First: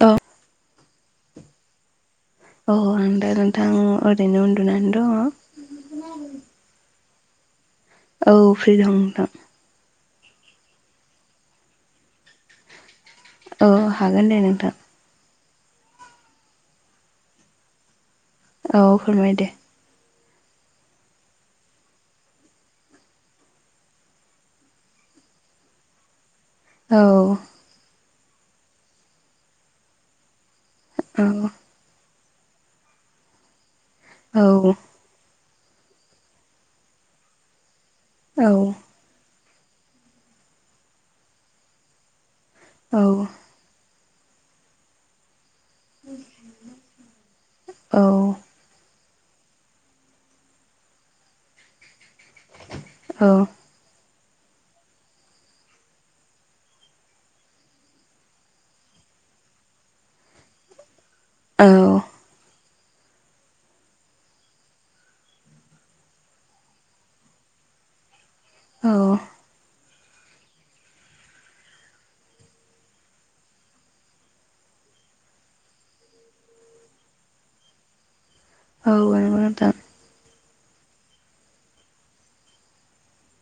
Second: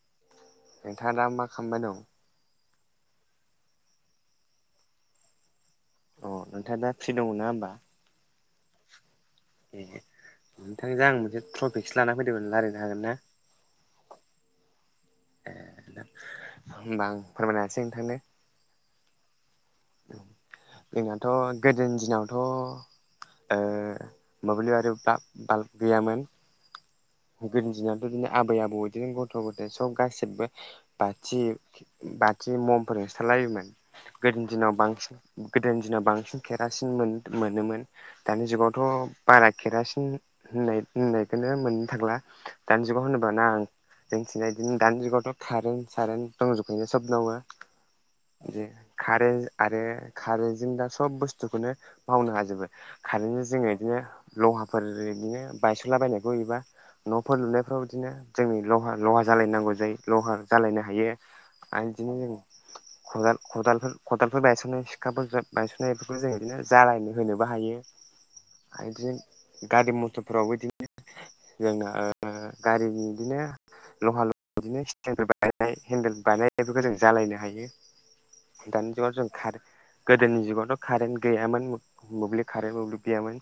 औ नोंथाङा दा मा खालामबाय दं। अ नंगौ नोंथां ओरैनो उन्दुनानै दङ। अ नोंथाङा दा फ्रि दङ ना होनबा? औ फ्रि दं नोंथां। ए नोंथांजों आं मोनसे टफिकसो ला फैदोंमोन राय्लायनो हागोन ना? औ हागोन दे नोंथां। ए होमबा आं फोरमायना होनोसै नोंथांनो औ फोरमाय दे। जोंनाथ' गोदोनि दिनावथ'। ओ मोब्लिब बाल्ब गैयामोन। औ गोदोनि दिनावथ' बिदिनो आबै आबौ बिदिनो गथ' गथाय सब गासिबो औ बाथि बाथि ममफोरजोंसो थालाबायोमोन औ गोदोनि दिनाव बांसिन गोदोनि दिनाव बांसिन केरासिन मोनोमोन दानि औ जुगावथ' बारा केरासिन होननाय होननायखौनो मोननो थांला दानि औ जुगाव होनोबा ना आं। जोंनिथिंजाय बिदिनो दानि जुगावथ खारो खारेन्ट दंजोबखायो सोबनावनो औ बिदि खारेनट आरो खारेनटजों दा सब बुस्थुखौनो मावनो हाजोबो कारेेनटजों जोङो बिदिनो लहाफोर बिदिनो बायस'ला बायनायखौ एबा न'फोर लुनायफ्राव बिदिनो जोंनि लहा लहा जालायनांगौ जायो लहा जालायनो हायो। आरो बिदिनो जों खदाल खदालफोर खदालफोर बायसननाय सिखाफोर बायसननाय बेफोरखौ जों बिदिनो जालायनो होनोबो हायो। औ बिदिनो गारि मथरफोरावबो बिदिनो जोंना ओ गारिनि बिदिनो लहा लहि बिदिनो स्टेनफोर बानायनाय हेन्देल बानायनायफोरखौ जों जालायनो हायो। दानि औ जों नंगौ नोंथां गोदोनि जुगावथ' कारेन्ट गैयामोन मोब्लिब कारेन्ट मोब्लिब गैयामोन।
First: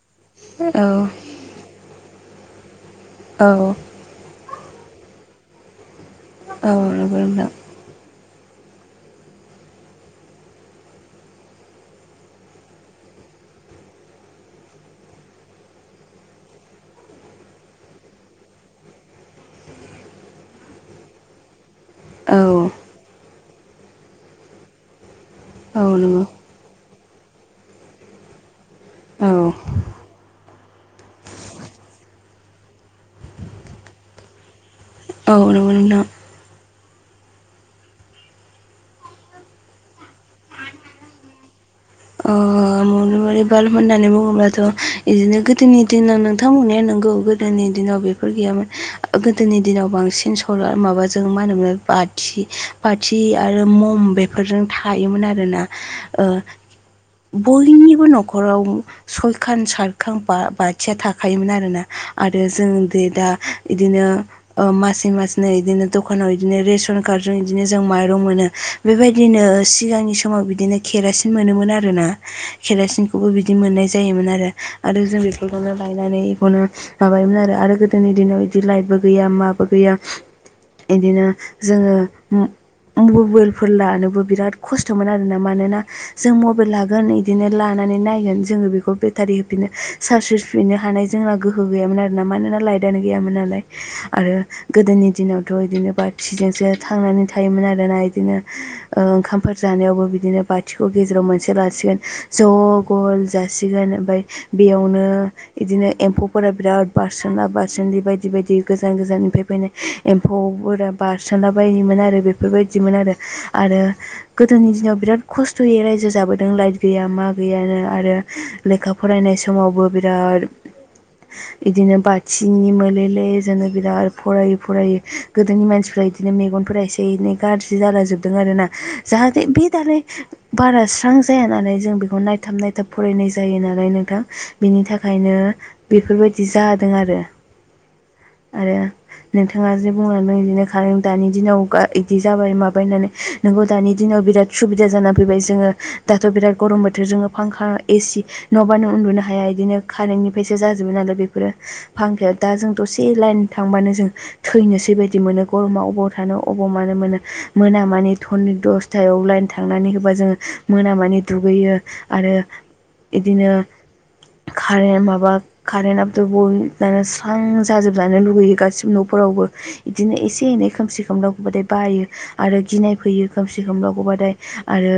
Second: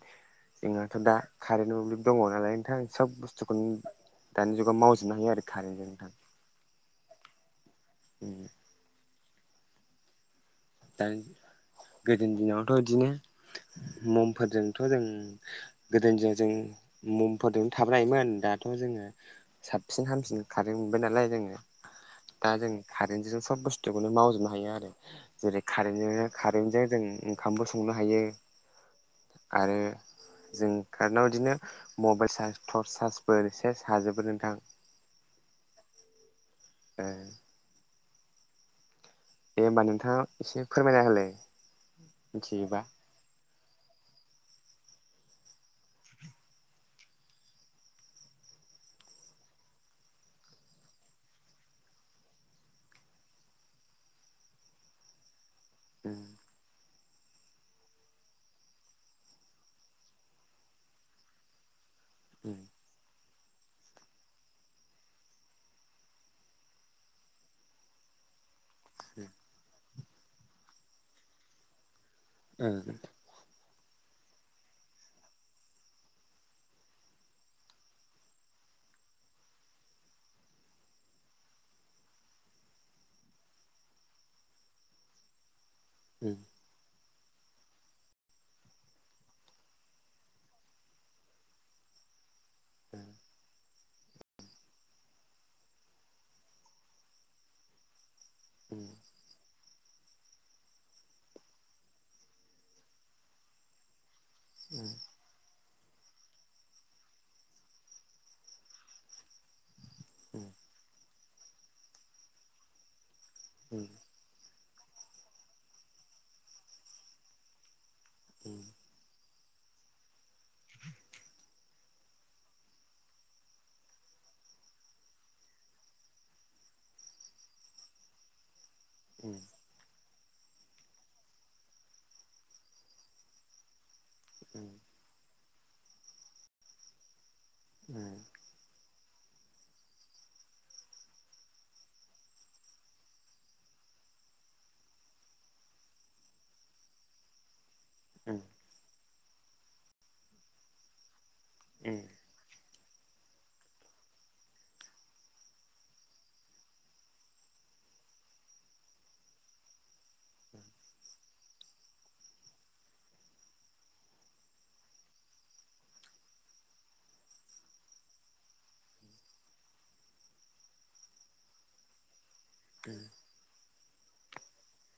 औ जोंहाथ' दा कारेन्ट मब्लिब दङ नालाय नोंथां सब औ बुस्थुखौनो दानि जुगाव मावजोबनो हायो आरो कारेन्टजों नोंथां। औ नंगौ नोंथां। उम दा गोदोनि दिनावथ' इदिनो ममफोरजोंथ' जों गोदोनि दिनाव जों ममफोरदोंनो थाबोनो हायोमोन दाथ' जोङो साबसिन हामसिन खारेन्ट मोनबाय नालाय जोङो औ दा जों कारेन्टजों सब बुस्थुखौनो मावजोबनो हायो आरो जेरै औ नंगौ कारेेनटजोंनो खा जों जों ओंखामबो संनो हायो औ आरो जों कारेन्टआव इदिनो मबेल चार्ज टर्स चार्जफोर सेस हाजोबो नोंथां औ नंगौ नोंथां। ओ दे ओनबा नोंथाङा एसे फोरमायना होलाय मिथियोबा एकदम बारे बाल्ब होननानै बुङोब्लाथ' इदिनो गोदोनि दिनाव नोंथां बुंनाया नंगौ गोदोनि दिनाव बे फोर गैयामोन गोदोनि दिनाव बांसिन सलार' माबाजों मा होनोमोन बाथि बाथि आरो मम बेफोरजों थायोमोन आरोना उम ओ बयनि बो नखराव सयखान सातखां बा बाथिया थाखोमोन आरोना आरो उम जों जे दा इदिनो ओ मासे मासनो इदिनो दखानाव इदिनो रेसन कार्डजों इदिनो जों माइरं मोनो। उम बेबायदिनो सिगांनि समाव बिदिनो केरासिन मोनोमोन आरोना उम केरासिनखौबो बि बिदि मोननाय जायोमोन आरो आरो जों बेफोरखौनो लायनानै बेखौनो माबायोमोन आरो आरो गोदोनि दिनाव इदि लाइटबो गैया माबो गैया इदिनो जोङो मबेलफोर लानोबो बिराद खस्थ'मोन आरोना मानोना जों उम उम मबेल लाग्रा नै बिदिनो लानानै नायगोन जोङो बेखौ बेटारि होफिनो चार्ज होफिननो हानाय जोंना गो बो गैयामोन आरोना मानोना लाइटआनो गैयामोन नालाय आरो गोदोनि दिनावथ' इदिनो बाथिजोंसो थांनानै थायोमोन आरोना इदिनो उम ओ ओंखामफोर जानायावबो बिदिनो बाथिखौ गेजेराव मोनसे लासिगोन ज' गल जासिगोन ओमफाय उम बेयावनो इदिनो एम्फौफोरा बिराद बारसोमला बारसोमलि बायदि बायदि गोजान गोजाननिफ्राय बेनो उम एम्फौफोरा बारसोनला बायोमोन आरो बेफोरबायदिमोन आरो आरो उम गोदोनि दिनाव बिराद खस्थ'यै रायजो जाबोदों लाइट गैया मा गैयानो आरो उम लेखा फरायनाय समावबो बिराद इदिनो बाथिनि मोले ले जोनो बिराद फरायै फरायै गोदोनि मानसिफ्रा इदिनो मेगनफोरा एसे एनै गाज्रि जालांजोबदों आरोना जाहाथे बे दालाय बारा स्रां जाया नालाय जों बेखौ नायथाब नायथाब फरायनाय जायो नालाय नोंथां बिनि था खायनो बेफोरबायदि जादों आरो उम आरो नोंथाङा जे बुंलांदों इदिनो खारेन दानि दिनाव इदि जाबाय माबाय होननानै नोंगौ दानि दिनाव बिराद सुबिदा जाना फैबाय जोङो दाथ' बिराद गरम बोथोरजों फांखा एसि नङाबानो उन्दुनो हाया इदिनो कारेन्टनिफ्रायसो जाजोबो नालाय बेफोरखौ बेफोरो फांखाया दा जों दसे लाइन थांबानो जों थैनोसै बायदि मोनो गरमा अबाव थानो अबाव मानो मोनो मोना मानि हरनि दस टायाव लाइन थांनानै होबा जोङो मोना मानि दुगैयो आरो इदिनो कारेन्ट माबा कारेन्टआथ' दुबुन ओ स्रां जाजोबजानो लुुबैयो गासिबो न'फोरावबो [unintelligible] इदिनो एसे एनै खोमसि खोमलाव बेबादै बायो [unintelligible] आरो गिनाय उम फैयो खोमसि खोमलाव थाबाथाय आरो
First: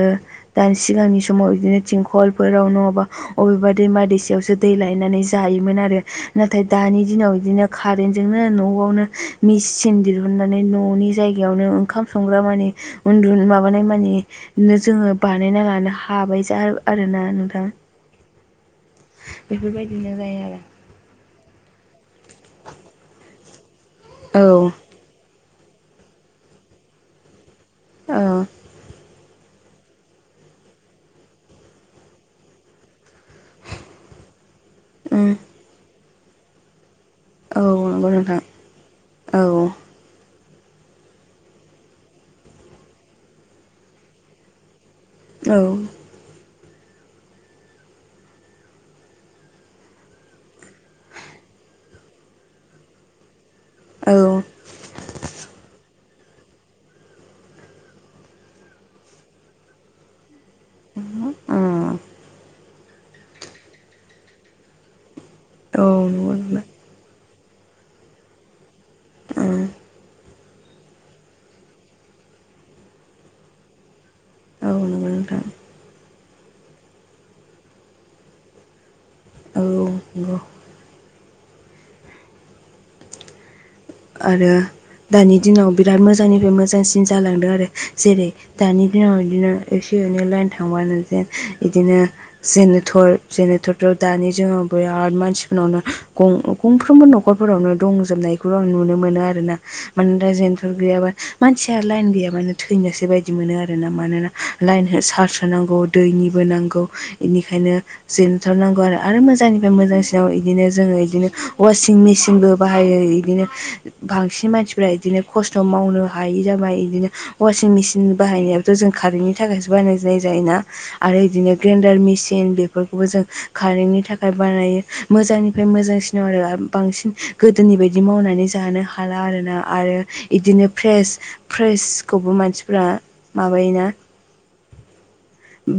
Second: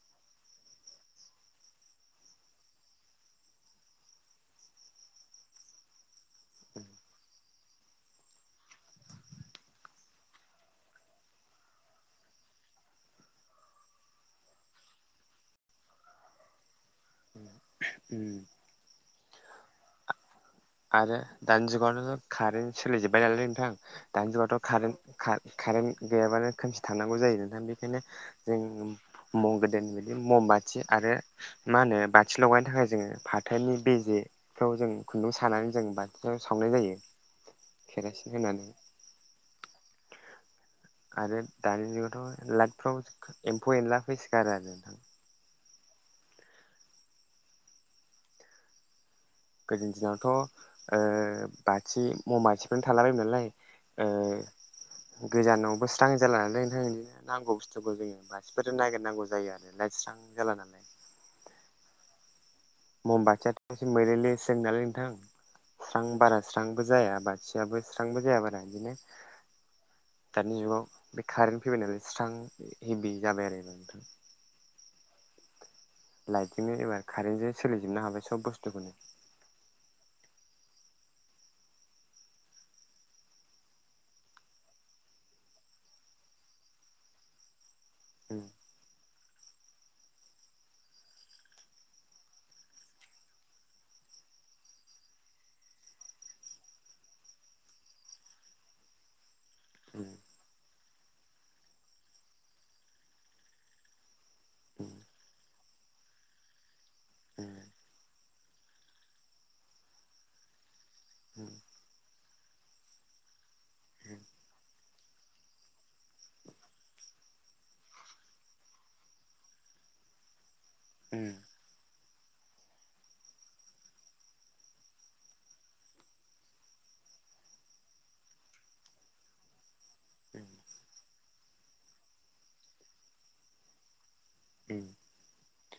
दानि सिगांनि सम समाव बिदिनो थिंखलफोरावनो अबा अबेबा दैमा दैसायावसो दै लायनानै जायोमोन आरो नाथाय उम दानि दिनाव बिदिनो कारेन्टजोंनो न'आवनो मेचिन दिहुननानै न'नि जायगायावनो ओंखाम संग्रा मानि उन्दु माबानाय मानि जोङो बानायना लानो हाबाय जा आरो ना नोंथां म [inaudible] बेफोरबायदिनो जायो आरो आरो दानि जुगावनो कारेन्ट सोलिजोब्बाय नालाय नोंथां दानि औ जुगावथ' कारेन्ट कारेन्ट गैयाबानो खोमसि थानांगौ जायो नोंथां बेखायनो औ जों म' गोदोनि बिदि म'म बाथि आरो मा होनो बाथि लगायनो थाखाय जोङो फाथोनि बे जे खौ जों खुन्दुं उम सानानै जों बाथियाव सावनाय जायो औ नंगौ केरासिन नोंथां होनानै औ आरो दानि जुगावथ' लादफ्राव एम्फौ एनला फैसिगारो आरो नोंथां औ गोदोनि दिनावथ' बाथि मममाथिफोरनो थालाबायोमोन नालाय औ अ गोजानाव बोसोर स्रां जाला लोंनोनो नांगौ बुस्थुखौ जोङो मासिफोर नागिरनांगौ जायो आरो लायस्रां जाला नालाय ओम ममबाथियाथ'से मैलेले सो नालाय नोंथां स्रां औ नंगौ बारा नोंथां स्रां जाया बाथियाबो स्रांबो जाया बारा बिदिनो ओम दानि जुगाव बे कारेन्ट फैबाय नालाय स्रां हेभि जाबाय आरोा नोंथां औ नंगौ नोंथां लाइटजोंनो एबा कारेन्टजों सोलिजोबनो हाबाय सब बुस्थुखौनो औ नंगौ आरो दानि दिनाव बिराद मोजांनिफ्राय मोजांसिन जालांदों आरो जेरै उम दानि दिनाव बिदिनो एसे एनै लाइन थांबानो जेन बिदिनो जेनर जेनेथरथ' दानि जोंनाव बिराद मानसिफोरनावनो गंफ्रोमबो न'खरफोरावनो दंजोबनायखौ आ नु मोनो आरोना उम मानोना जेनेरेथर गैयाबा मानसिया लाइन गैयाबानो थैनोसो बायदि मोनो आरोना मानोना लाइन उम चार्ज होनांगौ दैनिबो नांगौ बेनिखायनो जोनथारनांगौ आरो मोजांनिफ्राय मोजांसिनाव बिदिनो जोङो बिदिनो उम वासि मेसिनबो बाहायो बिदिनो बांसिन मानसि बिनिफ्राय बिदिनो खस्थ' मावनो हायि जाबाय बिदिनो ववासिं मेसिन बाहायनायाथ' जों कारेन्टनि थाखायसो बायनाय जायोना आरो उम बिदिनो ग्रेन्डार मेसिन बेफोरखौबो जों कारेन्टनि थाखाय बानायो मोजांनिफ्राय मोजांसिनाव आरो बांसिन गोदोनि बायदि मावनानै जानो हाला आरोना आरो उम इदिनो फ्रेस फ्रेसखौबो मानसिफ्रा माबायोना उम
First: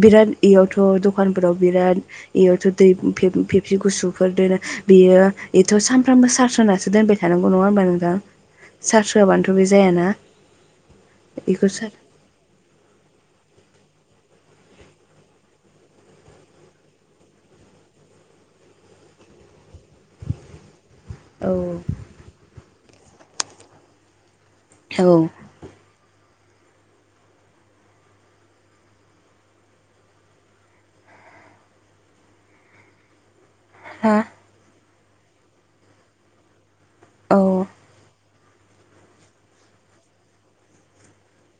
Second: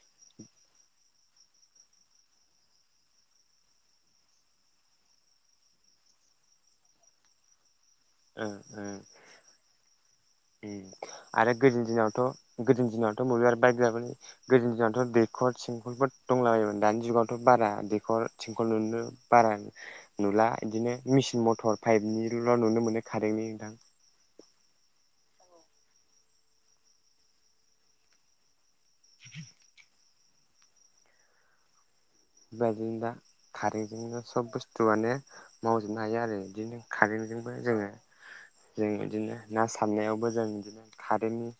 बिराद बेयावथ' दखानफोराव बिराद बेयावथ' दै फेबसि गुसुफोर दोनो बियो बेथ' सानफ्रामबो सार्स होननासो दोनबाय थानांगौ नङा होमबा नोंथां ओ ओ चार्ज होयाबानोथ' बे जायाना आरो बेखौ गोद़नि सार दिनावथ' गोजनि दिनावथ' बयहाबो आरो बाइक गैयामोन गोदोनि दिनावथ' दैखर थिंखलफोर दंलाबायायोमोन दानि जुगावथ' बारा दैखर थिंखल बारा नुला बिदिनो मेसिन मटर औ खारेननिल' नुनो मोनो खारेननि नोंथां औ [inaudible] बेबायदिनो दा हा कारेन्टजोंनो सब बुस्थुआनो मावजोबनो हायो आरो बिदिनो कारेन्टजोंबो औ जोङो जों इदिनो ना सारनायावबो जों बिदिनो कारेन्टनि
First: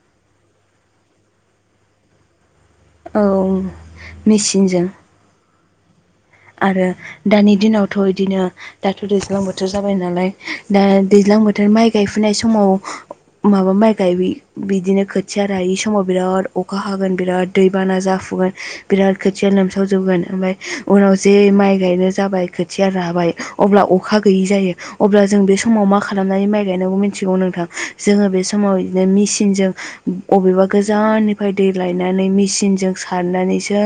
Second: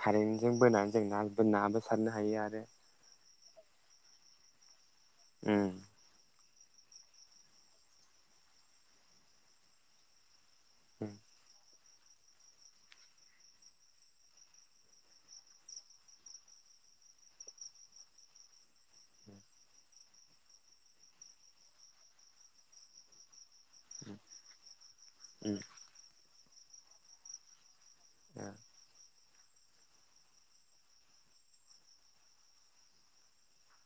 खारेन्जों बोनानै जों ना नाबो सारनो हायो आरो औ मेचिनजों उम आरो दानि दिनावथ बिदिनो दाथ दैज्लां बोथोर जाबाय नालाय दा उम दैज्लां बोथोर माइ गायफुनाय समाव माबा माइ गाय बिदिनो खोथिया रायै समाव बिराद अखा हागोन बिराद दैबाना जाफुगोन बिराद खोथिया लोमसाव जोबगोन ओमफ्राय उनाव जे माइ गायनो जाबाय खोथिया राबाय अब्ला अखा गैयि जायो अब्ला जों बे उम उम समाव मा खालामनानै माइ गायनांगौ मिथिगौ नोंथां जोङो बे समाव इदिनो मेचिनजों अबेबा गोजाननिफ्राय दै लायनानै मेचिनजों सारनानैसो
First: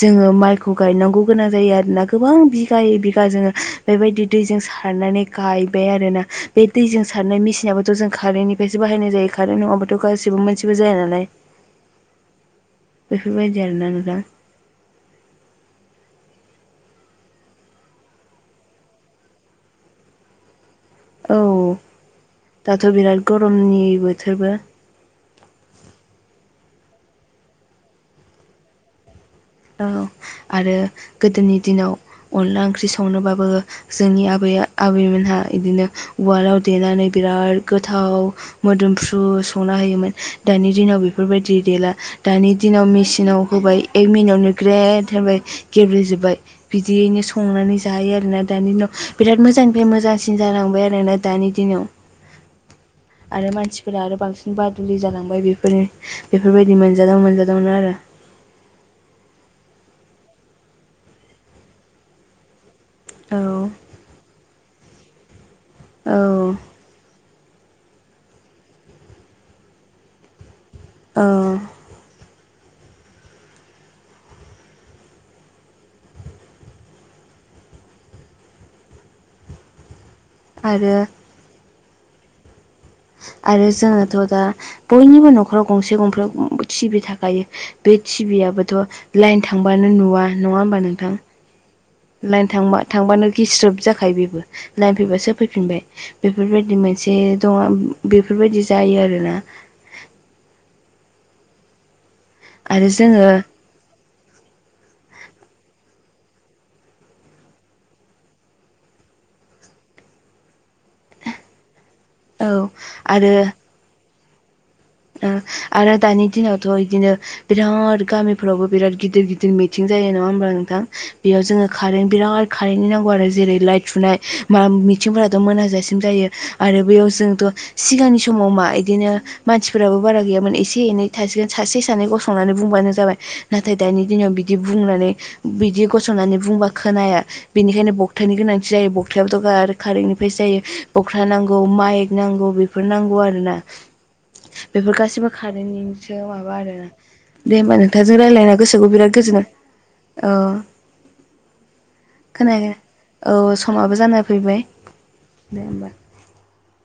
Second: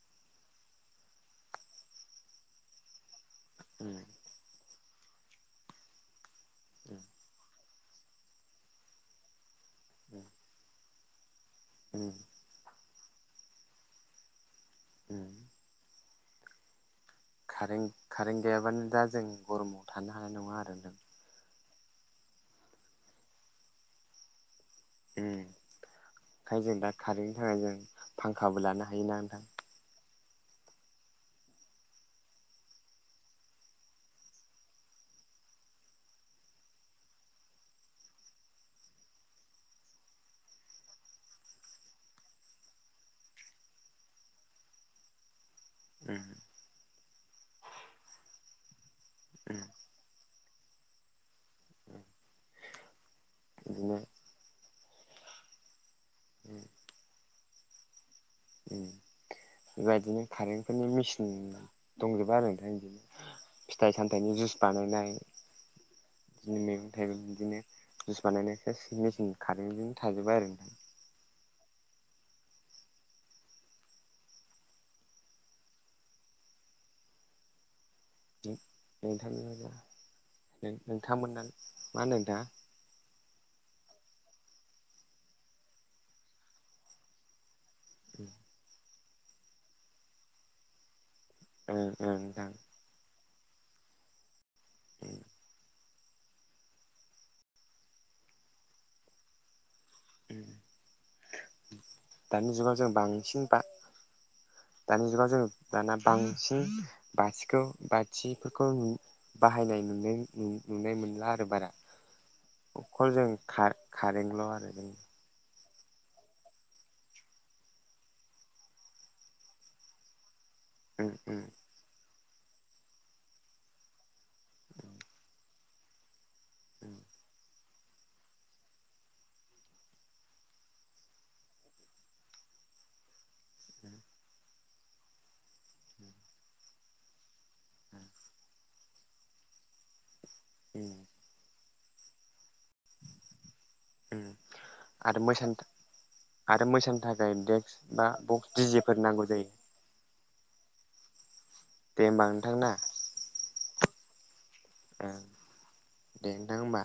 जोङो माइखौ गायनांगौ गोनां जायो आरोना गोबां बिगायै बिगा जोङो उम बेबायदि दैजों सारनानै गायबाय आरोना बे उम दैजों सारनाय मेसिनाबो थ जों कारेनटनिफ्रायसो बाहायनाय जायो कारेन्त नङाबाथ उम गासैबो मोनसिबो जाया नालाय [inaudible] बेफोरबायदि आरोना नोंथां उम कारेन कारेन्ट गैयाबानो दा जों गरमाव थानो हानाय नङा आरो नोंथां औ दाथ बिराद गरमनि बोथोरबो उम ओंखायनो जों दा कारेन्टनि थाखाय जों फांखाबो लानो हायोना नोंथां औ आरो गोदोनि दिनाव अनला ओंख्रि संनोबाबो जोंनि आबै आबैमोनहा इदिनो उवालाव देनानै बिराद गोथाव मोदोमफ्रु संना होयोमोन दानि दिनाव बेफोरबायदि देला दानि दिनाव मेसिनाव होबाय एक मिनिटावनो ग्रेद होबाय उम गेब्लेजोबबाय बिदियैनो संनानै जायो आरोना दानि दिनाव बिराद उम मोजांनिफ्राय मोजां सिन जालांबाय आरोना दानि दिनाव आरो बिदिनो मानसिफोरा आरो बांसिन बादुलि जालांबाय बेफोरनि बेफोरबायदि मोनजादाव मोनजादावनो आरो उम बेबायदिनो कारेन्टफोरनि मेचिन दंजोबो आरो नोंथां इदिनो औ फिथाइ सामथाइनि जुइस बानायनाय औ बिदिनो मैगं थाइगं बिदिनो जुइस बानायनाय सेस मेचिन कारेन्टजों थाजोबो आरोना ओ नोंथांनि मा आरो नोंथांमोना मा होनदों नोंथां आरो जोङोथ दा बयनिबो न'खराव गंसे गंसे टिबि थाखायो बे टिभिआबोथ लाइन थांबानो नुवा नङा होमबा नोंथां ओं ओं लाइन नोंथां थांबा थांबानोखि स्रोब जाखायो बेबो लाइन फैबासो फैफिनबाय बेफोरबायदि मोनसे दं बेफोरबायदि जायो आरोना दानि जुगाव आरो जों जोङो बांसिन बा दानि जुगाव जों दाना बांसिन बाथिखौ बाथिफोरखौ बाहायनाय नुनाय नुनाय मोनला आरो बारा औ अखस जों आरो खा कारेनल आरो जों ओ आरो दानि दिनावथ इदिनो बिराद गामिफोरावबो बिराद गिदिर गिदिर मिथिं जायो नङा होनोमबा नों थां उम उम बेयाव जोङो कारेन बिराद कारेन्टनि नांगौ आरो जेरै लाइट सुनाय मा मिथिंफोराथ मोनाजासिम जायो आरो बेयाव जोंथ सिगांनि समाव मा इदिनो मानसिफोराबो बारा गैयामोन एसे एनै थासिगोन सासे सानै गसंनानै बुंबानो जाबाय नाथाय दानि दिनाव बिदि बुंनानै बिदि गसंनानै बुंबा खोनाया बेनिखायनो बखथानि गोनांथि जायो बखथायाबोथ' कारेननिफ्राय जायो उम बख था नांगौ माइक नांगौ बेफोर नांगौ आरो ना उम बेफोर आरो गासैबो मोसानो कारेवनिसो माबा आरो आरोना मोसानो थाखाय दे देक्स होमबा बा नोंथांजों बक्स रायज्लायना गोसोखौ दिजेफोर बिराद नांगौ गोजोनो जायो औ दे होमबा नोंथां ना खोनायाखै औ समाबो जाना फैबाय ओं दे होमबा दे नोंथां होमबा